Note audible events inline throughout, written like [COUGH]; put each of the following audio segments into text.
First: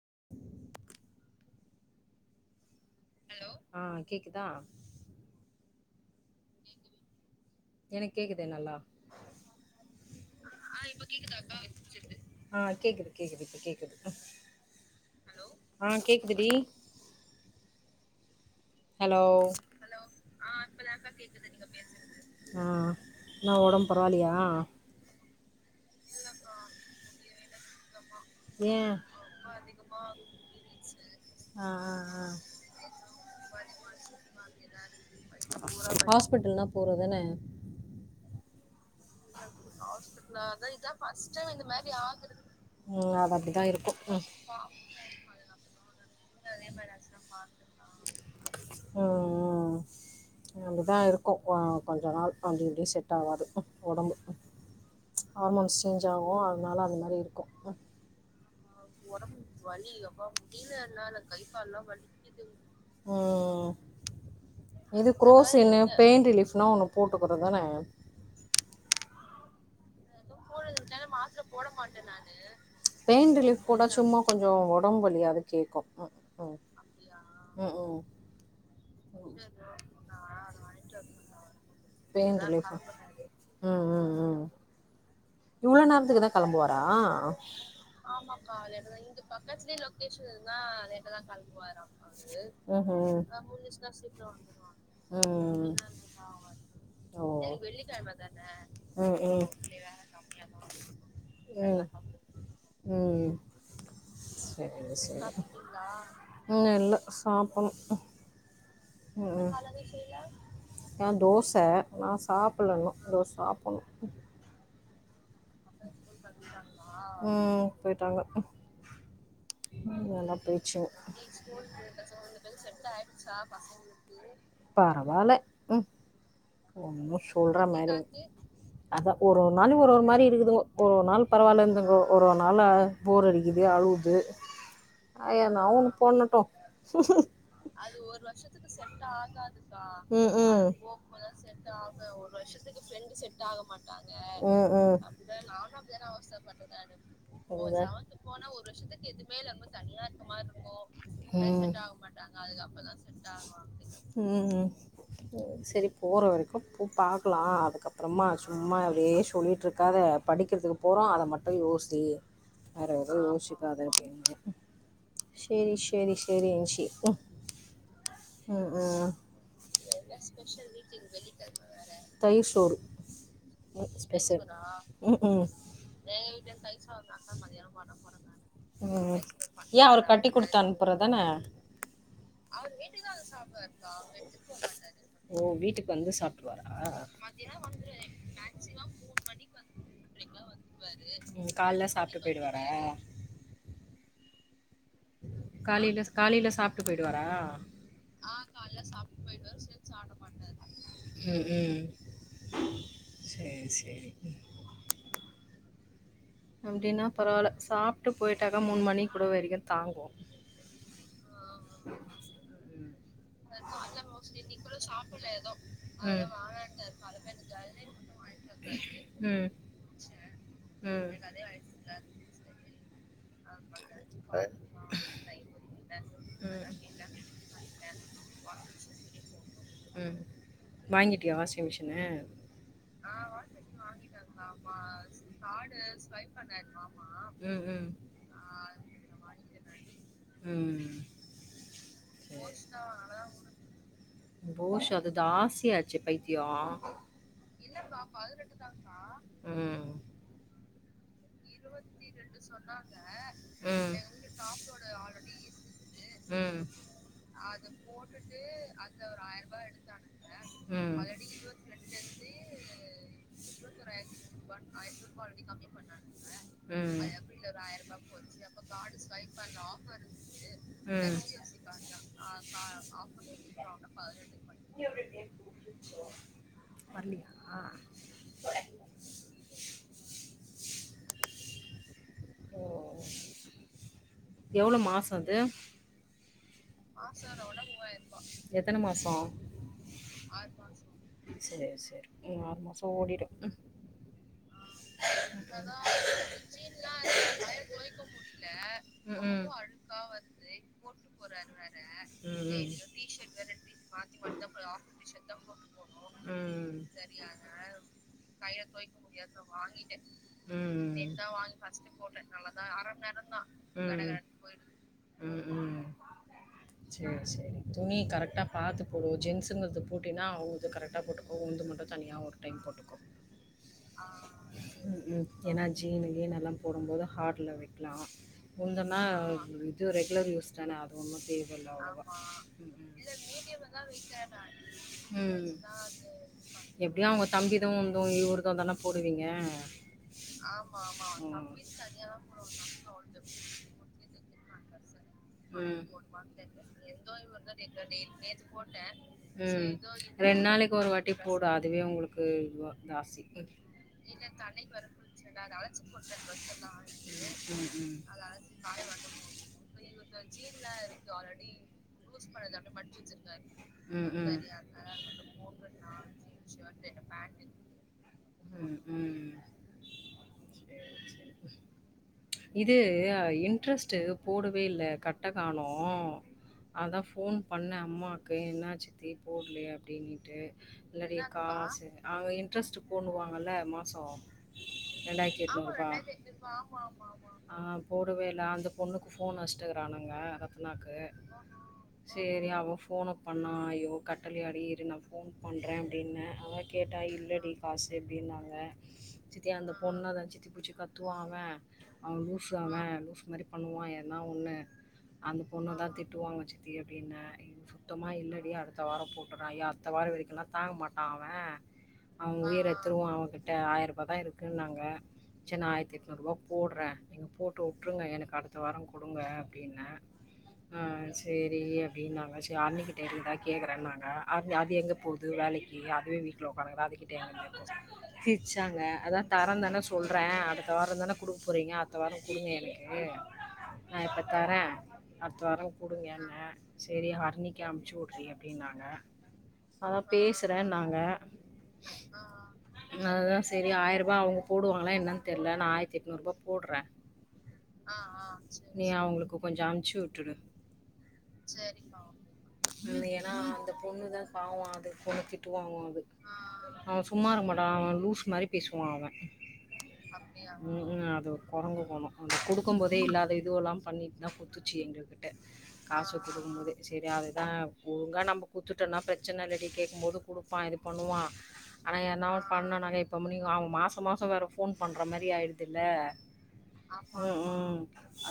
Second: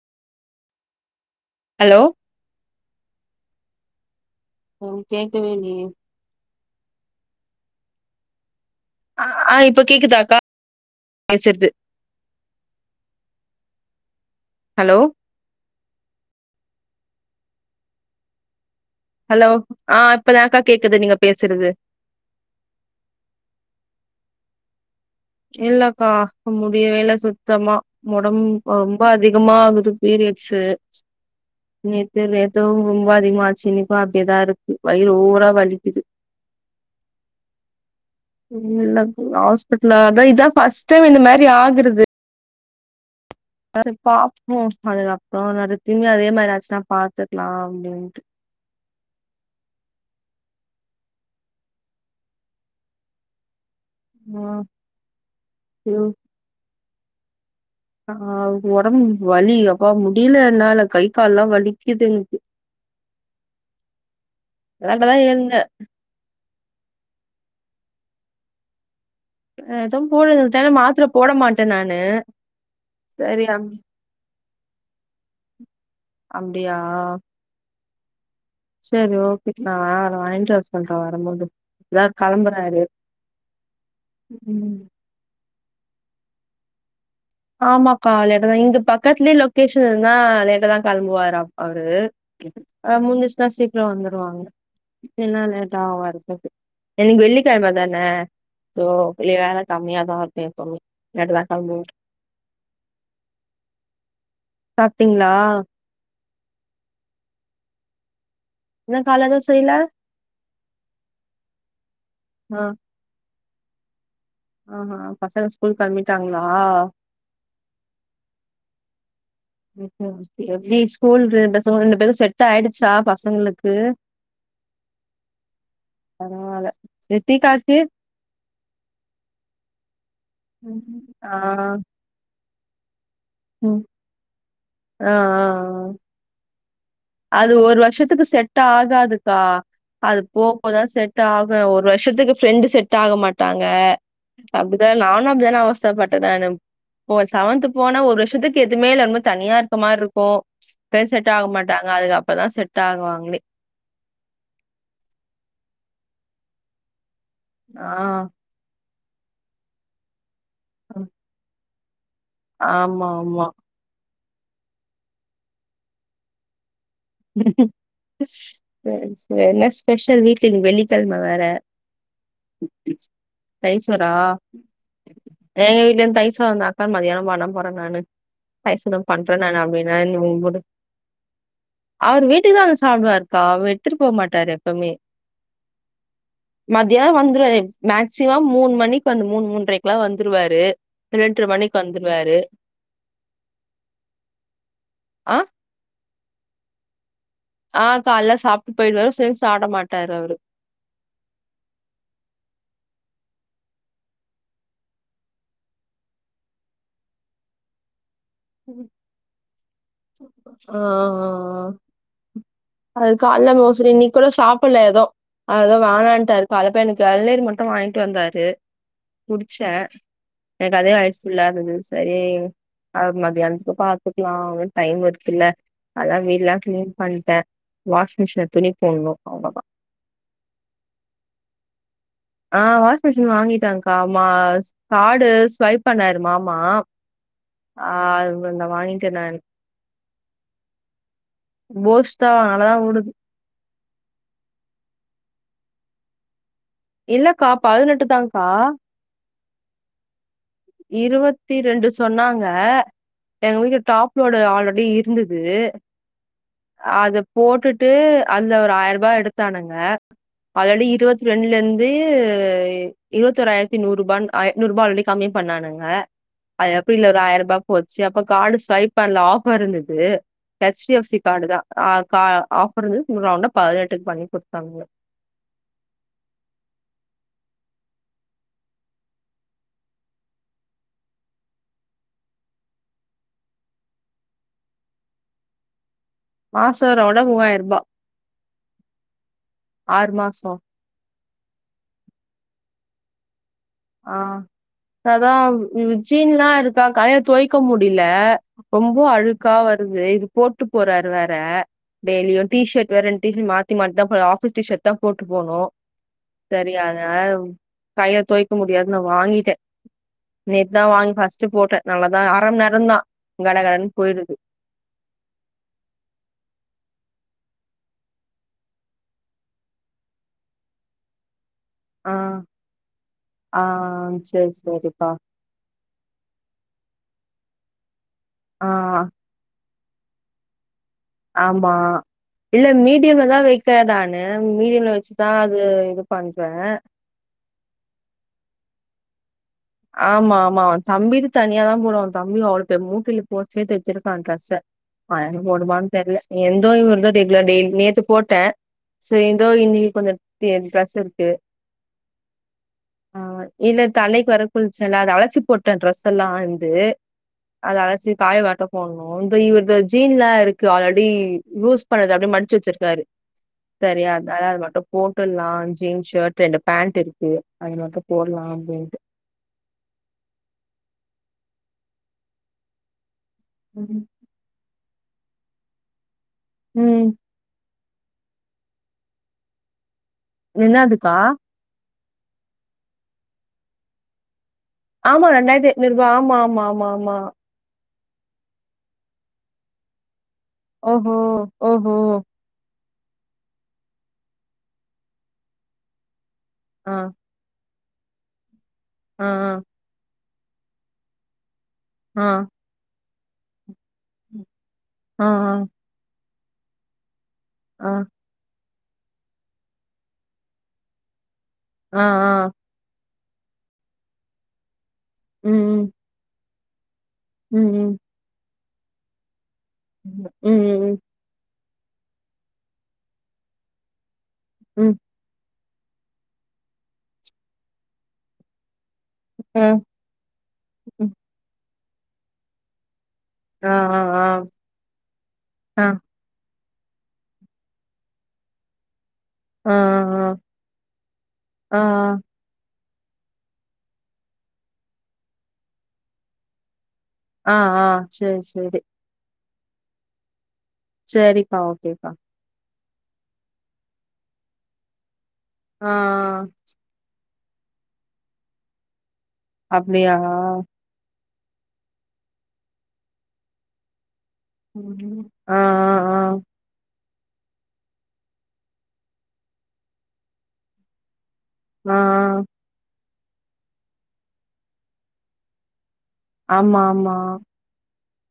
[INAUDIBLE] Hello hello ஆஹ் உம் கேக்கவே இல்லய எனக்கு கேக்குதே நல்லா ஆ இப்ப கேக்குதாக்கா பேசுறது ஆ கேக்குது கேக்குது இப்ப கேக்குது ஹலோ ஆஹ் கேக்குதுடி ஹலோ ஆ இப்பதாக்கா கேக்குது நீங்க பேசுறது ஆ என்ன ஒடம்பு பரவால்லயா இல்லக்கா முடியவே இல்ல சுத்தமா ஒடம்பு இப்ப ஏ ரொம்ப அதிகமா ஆகுது பீரியட்ஸு ஆ ஆ நேத்த ஆ நேத்தவும் ரொம்ப அதிகமா ஆச்சு இன்னைக்கு அப்டியேதா இருக்கு வயிறு ஓவரா வலிக்குது ஹாஸ்பிட்டல்னா போறதான இல்ல ஆஸ்பிட் ஹலோ அதா இதா ஃபர்ஸ்ட் டைம் இந்த மாரி ஆகுறது உம் அத சரி பாப்போ அதுக்கப்றோ [UNINTELLIGIBLE] திரும்பி அதே மாதிரி ஆச்சுன்னா பாத்துக்கலா அப்டின்ட்டு ம் அப்டிதா இருக்கு ஆ கொஞ்ச நாள் அப்டி இப்டி செட் ஆகாது ஒடம்பு ம் ஹார்மோன்ஸ் சேஞ்ச் ஆகு அதனால அந்த மா மாரி இருக்கு அஹ் ஆஹ் உடம்பு வலி அப்பாமுடியல என்னால கை கால்லாம் வலிக்குது ம்ம்ம் விளாடதா இருந்தே இதுக்ரோஸின்னு பெயின் ரிலீஃப் லாம் ஒன்னு போ போட்டுக்கற தான ஏதோ மாத்திரை போட மாட்டேன் நானு பெயிண் சரி ரிலீப் அப் போட்டா சும்மா கொஞ்சம் உடம்புவலியாது கேக்கும் அப்டியா சரி ஓகே நான் அவர வாங்கிட்டு வர சொல்றன் வரும்போது இப்பதான் பெயின் ரிலீஃப் கிளம்புறாரு ம் இவ்ளவு நேரத்துக்குதான் கெளம்புவாரா ஆமாக்கா லேட்ட தான் இங்க பக்கத்துலேயே லொக்கேஷன் இருந்தா லேட்டா தான் கிளம்புவாரு அவரு ம்ஹும் முடுஞ்ச்சுச்சுனா சீக்கிரம் வந்துருவாங்க என்னா லேட்டாவும் வரதுக்கு இன்னக்கி ம் வெள்ளிக்கெழமை தான சோ ம் ம் வேலை கம்மியாதான் இருக்கும் [UNINTELLIGIBLE] உம் சேரி சாப்ட்டீங்களா சேரி இன்னும் இல்லை சாப்ணும் இன்னு கால உம் எதுவு செய்யல ஏ தோசை நான் சாப்பிலன்னும் தோ சாப் ஆ ஆஹ் ஹ பசங்க ஸ்கூல் கெளம்பிட்டாங்களா ம் போய்ட்டாங்க நல்லா எப்டி போயிச்சு ஸ்கூல் பசங்க ரெண்டு பேரு செட் ஆயிடுச்சா பசங்களுக்கு பரவாயில் பரவால்ல ஒன்னும் சொல்ற ரித்திகாக்கு மாரி அத ஒரு ஒரு நாள் ஒரு ஒரு மாரி இருக்குது ஒ ஒரு ம்ஹும். நாள் ஆ பரவாயில்ல இருந்துங்கோ ஒரு அனால போர் அடிக்குது ம் அழுகுது ஆ ஆ ஆ. எதனாஒன்னு பண்ணட்டும் அது ஒரு வருஷத்துக்கு செட் ஆகாதுக்கா அது ம் ம் போகபோகதான் செட் ஆகும் ஒரு வருஷத்துக்கு ஃப்ரெண்டு் செட் ஆக மாட்டாங்க அப்டிதான் நானும் நானும் அப்படினா அவசர போனா ஒரு வருஷத்துக்கு எதுவுமே இல்ல தனியா இருக்க மாரி இருக்கும் ஃப்ரெண்ட்ஸ் செட் ஆக மாட்டாங்க அதுக்கு அப்பதா செட் ஆகுவாங்களே ம் ம் சே சேரி போற வரைக்கும் போய் பாக் க்கலாம் அதுக்க ஆ அப்புறமா சும்மா இப்டியே சொல்லிட்ரிரு [UNINTELLIGIBLE] படிக்கிறதுக்கு ஆ போறோம் அதை மட்டும் யோசி இதே வேற ஆமா, ஆமா. எதுயோசிக்காத இரு சேரி சேரி சேரி அன்சி தேங்க்ஸ்ங்க என்ன ஸ்பெஷல் வீட்ல வெள்ளிக்கெழமை வேற தயிர் தயிற்சோரா உம் ஊஹ் இருந்தாக்கா மதியானம் பண்ண போறேன் நானு. தயிர் சாதம் பண்றேன் நானு ஏன் அவரு கட்டி குடுத்து அப்டின்னாரு அனுப்புறதானே அவரு வீட்டுக்கு தான் வந்து சாப்பிடுவாருக்கா. அவரு எடுத்துட்டு போ மாட்டாரு எப்பவுமே. ஓ வீட்டுக்கு வந்து சாப்பிடுவாரா மதியானம் வந்துருவாரு. மூன்றரைக்குல்லா வந்துருவாரு ரெண்டர ம் மணிக்கு கால்ல சாப்ட்டு வந்துருவாரு போயிடுவாரா காலையில காலையில சாப்ட்டு போயிடுவார் ஆஹ் கால சாப்ட்டு போயிருவாரு சேர்த்து சாப்ட மாட்டாரு அவரு ம் ம் சேரி சேரி அப்டின்னா பரவால்ல சாப் ஆஹ் ஹ் ஹ் அது கால்ல மோஸ்ட்லி இன்னக்கி கூட சாப்டல எதும் அத வேணான்டாரு கால்ல எனக்கு இளநீர் மட்டும் வாங்கிட்டு வந்தாரு ம் குடிச்சே அதே ம் வயிறு ஃபுல்லா இக்குது சேரி மதியானத்துக்கு பாத்துக்கலாம் டைம் இருக்குல அதா வீடெல்லாம் ம் கிளீன் பண்ணட்டேன் வாஷிங் மெஷின்ல துணி இன்னும் அவ்ளதா உம் வாங்கிட்டியா வாஷிங் மிஷின் ஆஹ் வாஷிங் மிஷின் வாங்கிட்டோங் கா மா கார்டு ஸ்வைப் பண்ணாரு மாமா ம் ம் ஆஹ் வாங்கிட்டே நா ம். ஓஸ் தா நல்லா தா ஓடுது ஓசா அது ஜாஸ்தி ஆச்சு பைத்திய இல்லக்கா பதினெட்டுதான்கா ம். இருவத் இருவத்தி ரெண்டு சொன்னாங்க எங்க வீட்டு டாப்லோடு ஆல்ரெடி இருந்தது ம். அத போட்டுட்டு அந்த ஒரு ஆயிரம் ரூபா எடுத்தானுங்க ஆல்ரெடி ம். இருபத்தி ரெண்டுல இருந்து இருவத்தொ ஆயிரத்தி நூறு ரூபா நூறு ரூபா ஆல்ரெடி கம்மி பண்ணானுங்க அது அப்டி இல்ல ஒரு ஆயிரம் ரூபா போச்சு அப்ப கார்டு ஸ்வைப் பண்ணல ஆஃபர் இருந்தது ஹெச் டி எஃப் ம். சி கார்டு தான் ஆஃபர் இருந்தது ரவுண்டா பதினெட்டுக்கு பண்ணி குடுத்தாங்க ஆஹ் ஓ எவ்ளோ மாசம் அது மாசோ ரவுண்டா மூவாயிர ரூபா எத்தன மாசம் ஆறு மாசோ சேரி சேரி ஆறு மாசம் ஓடிடும் ஆஹ் அதான் ஜீன்லா இருக்கா கைல துவயக்க முடில ரொம்ப அழுக்கா வருது இது போட்டு போறாரு வேற டெய்லியும் டி சேரி ஷர்ட் வேற டீ ஷர்ட் மாத்தி மாத்தி தா ஆபீஸ் டீஷர்ட் தா போட்டு போணும் சரி போனு அதனால கைல துய் உம் நேத்து தான் வாங்கி ஃபர்ஸ்ட்டு உம் போட்டேன். நல்லா தான் மணி நேரம் தான். உம் கடகடன்னு போயிடுது. உம் உம் சேரி சேரி துணி கரெக்டா பாத்து போடு ஜென்சுங்கனது போட்டினா அவுங்கது கரெக்டாக போட்டுக்கங் மட்டும் ஆ, தனியா ஒரு டைம் போட்டுக்க ஆ சரி, சரிப்பா. ஏன ஜீன்னுகினுலாம் போடும்போது ஹார்ட் ள்ள வைக்கலாம் ஆ, [UNINTELLIGIBLE] ரெகுலர் யூஸ்னா ஆமா. இல்ல மீடியம்ல தான் வைக்கிறேன் நானு. மீடியம்ல வச்சு தான் அது இது பண்றேன். எப்படினஅவங்க தம்பிதும் வ [UNINTELLIGIBLE] போடுவீங்க ஆமா ஆமா அவன் தம்பிக்கு தனியா தான் போடுவோம் அவன் தம்பி அவள பே மூட்டில போச்சே தைச்சிருக்கான் ட்ரெஸ்ஸ அவன் எனக்கு உம் போடுவான்னு தெர்ல. என்தோ இவன்தோ ரெகுலர் டெய்லி நேத்து போட்டேன். சரி ஏதோ இன்னைக்கு கொஞ்சோ ரெண்டு நாளைக்கு ஒரு ட்ரெஸ் வாட்டி இருக்கு போடு அதுவே உங்களுக்கு ஜாத்தி குளிச்சனல்ல அது அழச்சி போட்டேன் டிரெஸ் எல்லாம் வந்து ம், அதை ம். அழச்சி காயவாட்ட போடணும் இந்த இவ ஜீன் இருக்கு ஆல்ரெடி யூஸ் பண்ணறது அப்படிய மடிச்சு வச்சிருக்காரு சரியா ம், ம். அதனால அது மட்டும் போட்டுலாம் ஜீன்ஸ் ஷர்ட் அண்டு பேண்டட் இருக்கு அது மட்டும் போடலாம் ம், அப்படின்னுட்டு ம். இது இன்ட்ரெஸ்ட்டு போடவே இல்ல கட்ட காணோம் ம் அதான் போன் பண்ணேன் உமாக்கு என்னா சித்தி போடலியா அப்படினுட்டு என்னதுக்கா நிறைய காசு நாங்க இன்ட்ரெஸ்ட்டு போண்ணுவாங்கல மாசம் ஆமா ரெண்டாயிரத்து ரெண்டாயிரத்தி எட்நூறுபா எட்னுநூறு ஆமா ஆமா வா ஆமா ஆமா போடவே இல்ல ல அந்த பொண்ணுக்கு போன் வச்சு க்குறானுங்க ண்ணாக்கு ஓஹோ ஓஹோ செரி ஆ ஃபோனை பண்ண ஐய்யோ கட்டல யாடி இரு நான் ஃபோன் பண்ணுறேன் அப்புடின்னே அவள் ஆ கேட்டா இல்லடி காசு எப்படின்னாங்க ஆ ஆ சித்தி அந்த பொண்ண தான் சி த்தி புடிச்சி கத்துவான் அவன் அவன் ஆ லூசு அவன் அந்த மாரி பண்ணுவான் ஒண்ணு ஆ அந்த பொண்ணு தான் திட்டுவாங்க வச்சு சுத்தி அப்டின்னேன் ஆ ஆ சுத்தமா இல்லடி அடு த்த வாரம் போட்டுறான் ஐயோ அடுத்த வாரம் வரக்கெல்லாம் தாங்க மாட்டான் அவன் ஆ ஆ அவுங்க உயிர் எத்துருவம் அவ எகிட்ட ஆயிர ரூபாய் தான் இருக்குனு நாங்க ம் சரி நான் ம் ஆயிரத்திஎட்னூருவா போடுறேன் நீங்க போட்டு ம் ம் விட்டுருங்க எனக்கு அடு தொ வர குடுங்க அப்டின்னெ ம் ஆ ம் சேரி அப்டின்னாங்க சே அண்ணிக்கிட்ட இருந்தா கேக்குறேன்னாங்க அது அது ம் எங்கே போது வேலை கி அதுவே வீட்ல ஒக்காந்துகிது அதுக்கிட்ட [UNINTELLIGIBLE] சிரிச்சாங்க அதா தரொந்தானே ம் சொல்றே அடுத்த வாரந் ம் தானே குடுக்போறீங்க இந்த வார குடுங்க எனக்கு ஆ நா இப்ப ஆ தரே அடுத்த வார ஆ குடுங்க என்ன சேரி ஹர்ணிக்கி அமிச்சி வுட்றி அப்டின்னாங்க ஆ ஆ அதா பேசுறேன்னாங்க ஆ ஆ அதா சேரி ஆயருபா அவுங்க போடுவாங்களா என்னன் தெர்ல நா ஆயிரத்தி எட்நூருபா போடுறே ஆ ஆ சேரி நீ அவுங்களுக்கு கொஞ்ச அம்ச்சிவுட்டுடு சேரி பா ஓகே பா ஏனா அந்த பொண்ணுதா பாவொ அது பொண்ணு திட் டு வாங்கு ஆ அது அவ ‌சும்மா இருக்க மாட் டா அவ லூசு மாரி பேசுவா அவ அப்டியா ம் ம் அது ஒரு கொரங்கு கொண அந்த குடுக்கும் போதே இல்லாத இ துவுல்லா பண்ணி னு குத்துச்சு எங்க ம் கிட்ட ஆ ஆ காசு குடுக்கும்போதே சேரி அதுதா ஒழுங்கா நம்ம குத்துட்டோனா ப்ரச்சன இல்லடி கேக்கும் போது குடுப்பா இது பண்ணுவா ஆ ஆ ஆனா என்னவொ பண்ணு நாலெ தம்முனி அவுங்க மாச மாச வேற ஃபோன் பண்ற மாதிரி ஆயிடுதில்ல ஆமா ஆமா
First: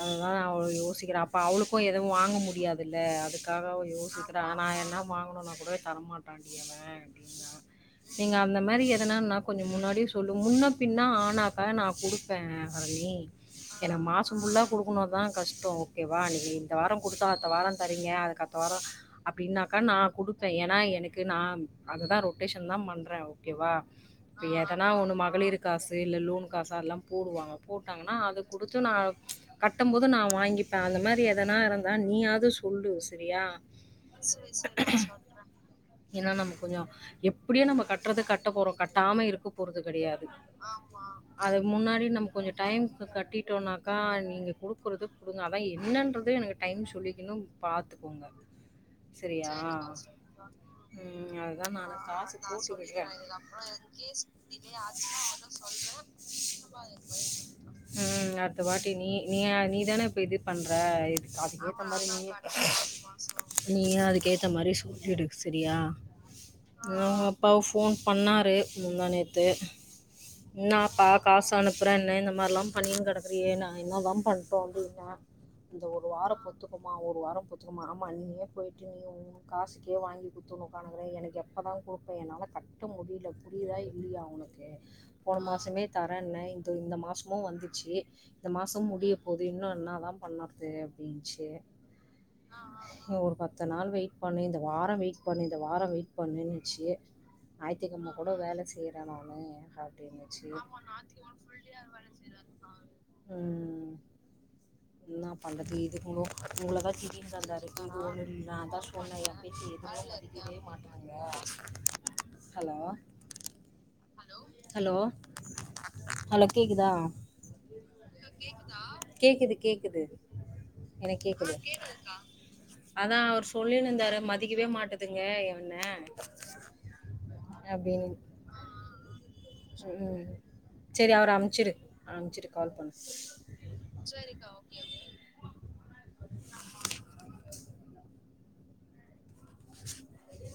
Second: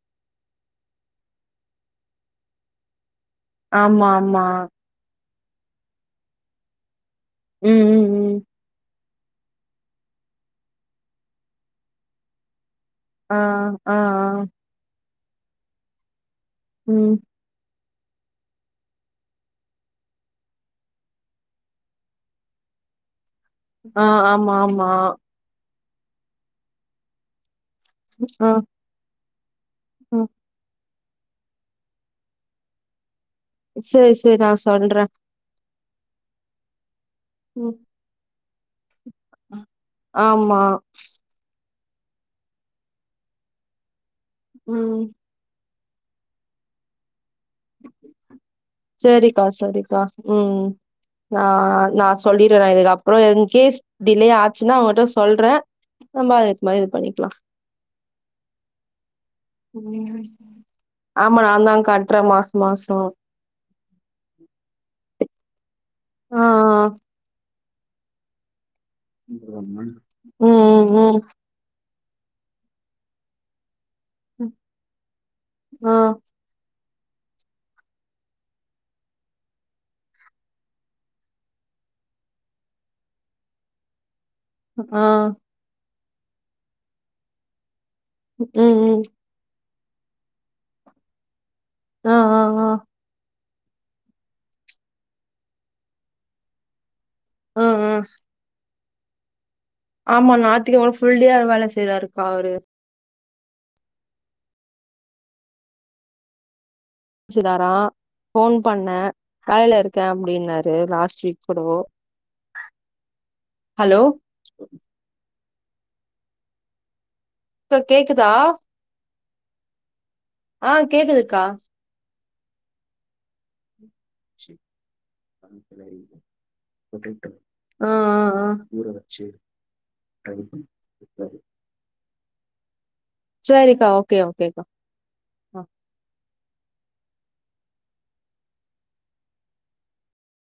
அதுதாநா அவ்ளொ யோசிக்கிறே அப்ப அவளுக்கு எதுவு வாங்க முடியாதுல்ல அதுக் க்காக அவ ஆமா யோசிக்கிறா ஆமா நா என்ன [UNINTELLIGIBLE] போனா கூட தரமாட்டான்டி அவே ம் ம் நீங்க ம் அந்த மாரி எ ன்னனா நா கொஞ்ச முன்னாடியே சொல்லு முன்ன பின்ன ஆனாக்கா நா குடுப்பே ஆனி ஆ என்ன ஆ ஆ மாசம் ஃபுல்லா ம்மதா கஷ்டொ ஓகேவா நி இந்த வாரம் ம் கொடுத்தா அடுத்த வாரம். சரிங்க அதுக்கடுத்த வாரோ அப்படின்னாக்கா நா குடுத்த ஏன்னா எனக்கு நா அதுதான் ரொட்டேஷன் தான் பண்ற. ஓகேவா ஆ இப்ப ஆமா எதனா ஆமா ஒண்ணு மகளிருக்கு. காசு இல்ல லோன் காசு எல்லாம் போடுவாங்க. போட்டாங்கன்னா அத ஆ குடுத்து நா. கட்டும் போது நா ஆ வாங்கிப்ப அந்த மாரி. எதனா இருந்தா நீயாவது சொல்லு. சரியா? சேரி சேரி நா சொல்ற. ஏன்னா நம்ம கொஞ்சோ. எப்படியோ நம்ம கட்டுறது க. ட்டப்போறோ கட். நாம இருக்க போறது கிடையாது. ஆமா அதுதா. முன்னாடி நம்ம கொஞ்சோ டைம் கட்டிட்டோம்னாக்கா. ம் குடுக்குறது. [UNINTELLIGIBLE] என்னன்றது எனக்கு டைம் சொல்லிக்கணும். பாத்துக்கோங்க. சரிக்கா சரியா சரிக்கா ம் உஹம் நா அதுதான் நானு நா காசு சொல்லிடுறே சொல்லிர [UNINTELLIGIBLE] இதுக்கப்புறோ இன்கேஸ் டிலே ஆச்சுன்னா அவங்கட்ட சொல்றே நம்ம அதுக்கு மாரி இது பண்ணிக்கலா உம் அடுத்த வாட்டி நீ. நீயா நீதான இப்ப இது பண்ற ஆமா அதுக்கு நான்தா ஏத்த மாரி கட்றே நீ. மாச மாசோ நீய அதுக்கேத்த மாரி சொல்லிடு. சேரியா. ஆ ஆ [UNINTELLIGIBLE] ஃபோன் பண்ணாரு. முந்தாணேத்து ம் என்னப்பா ம் காசனுக்கு. [UNINTELLIGIBLE] என்ன இந்த மாதிரில்லா பண்ணிணு கிடக்கறியே நாங்க. என்னதான் பண்றோ அப்படின்னா இந்த ஆ ஒரு வாரம் பொத்து. அப்போமா ஒரு வாரம் பொருத்துக்கோமா ஆமா நீயே போயிட்டு நீ உம் காசுக்கே வாங்கி கொத்துண உக்காணுக்குற எனக்கு எப்போ தான் கொடுப்ப என்னால கட்ட முடியல புரியுதா இல்லையா அவனு. ஆஹ. தரேன இந்த இந்த மாசமும் வந்துச்சு. இந்த ம் மாசோ ம் முடிய போது இன்னு. என்னதான் பண்ணறது அப்படின்னுச்சு. ஆ ஆ ஆ ஆஹஹேஹா ஒரு பத். இத்தன் நாள் வெயிட் பண்ணி இந்த வாரம் வெயிட் பண்ணி இந்த வாரம் வெயிட் பண்ணியாச்சு. ஆ ஆ ஞாயித்துகிழம கூட வேலை செய்யற ஏமா ஒன்னு ஆமா அப்டினுச்சி ஞாயித்துக்கெழம ஃபுல் டே வேல செய்றாருக்கா அவரு உம் என்ன பண்றது இதுங்குளோ உங்கள வச் [INAUDIBLE] ஹலோ செய்தாரா ஃபோன் பண்ணே வேலைல இருக்கே அப்டின்னாரு லாஸ்ட் வீக் கூடவோ ஹலோ ஹலோ ஹலோ கேக்குதா இப்ப கேக்குதா கேக்குது கேக்குது ஆஹ் கேக்குதுக்கா அதான் அவர் சொல்லினு இந் ச்சி பம்கிளரி பொட்டேட்டோ ஆன் ஆன் ஆன் ஊறவச்சி உம் சரி அவரு அமிச்சுரு அமுச்சிட்டு கால் பண்ணு சரிக்கா ஓக்கே ஓக்கே கா [INAUDIBLE]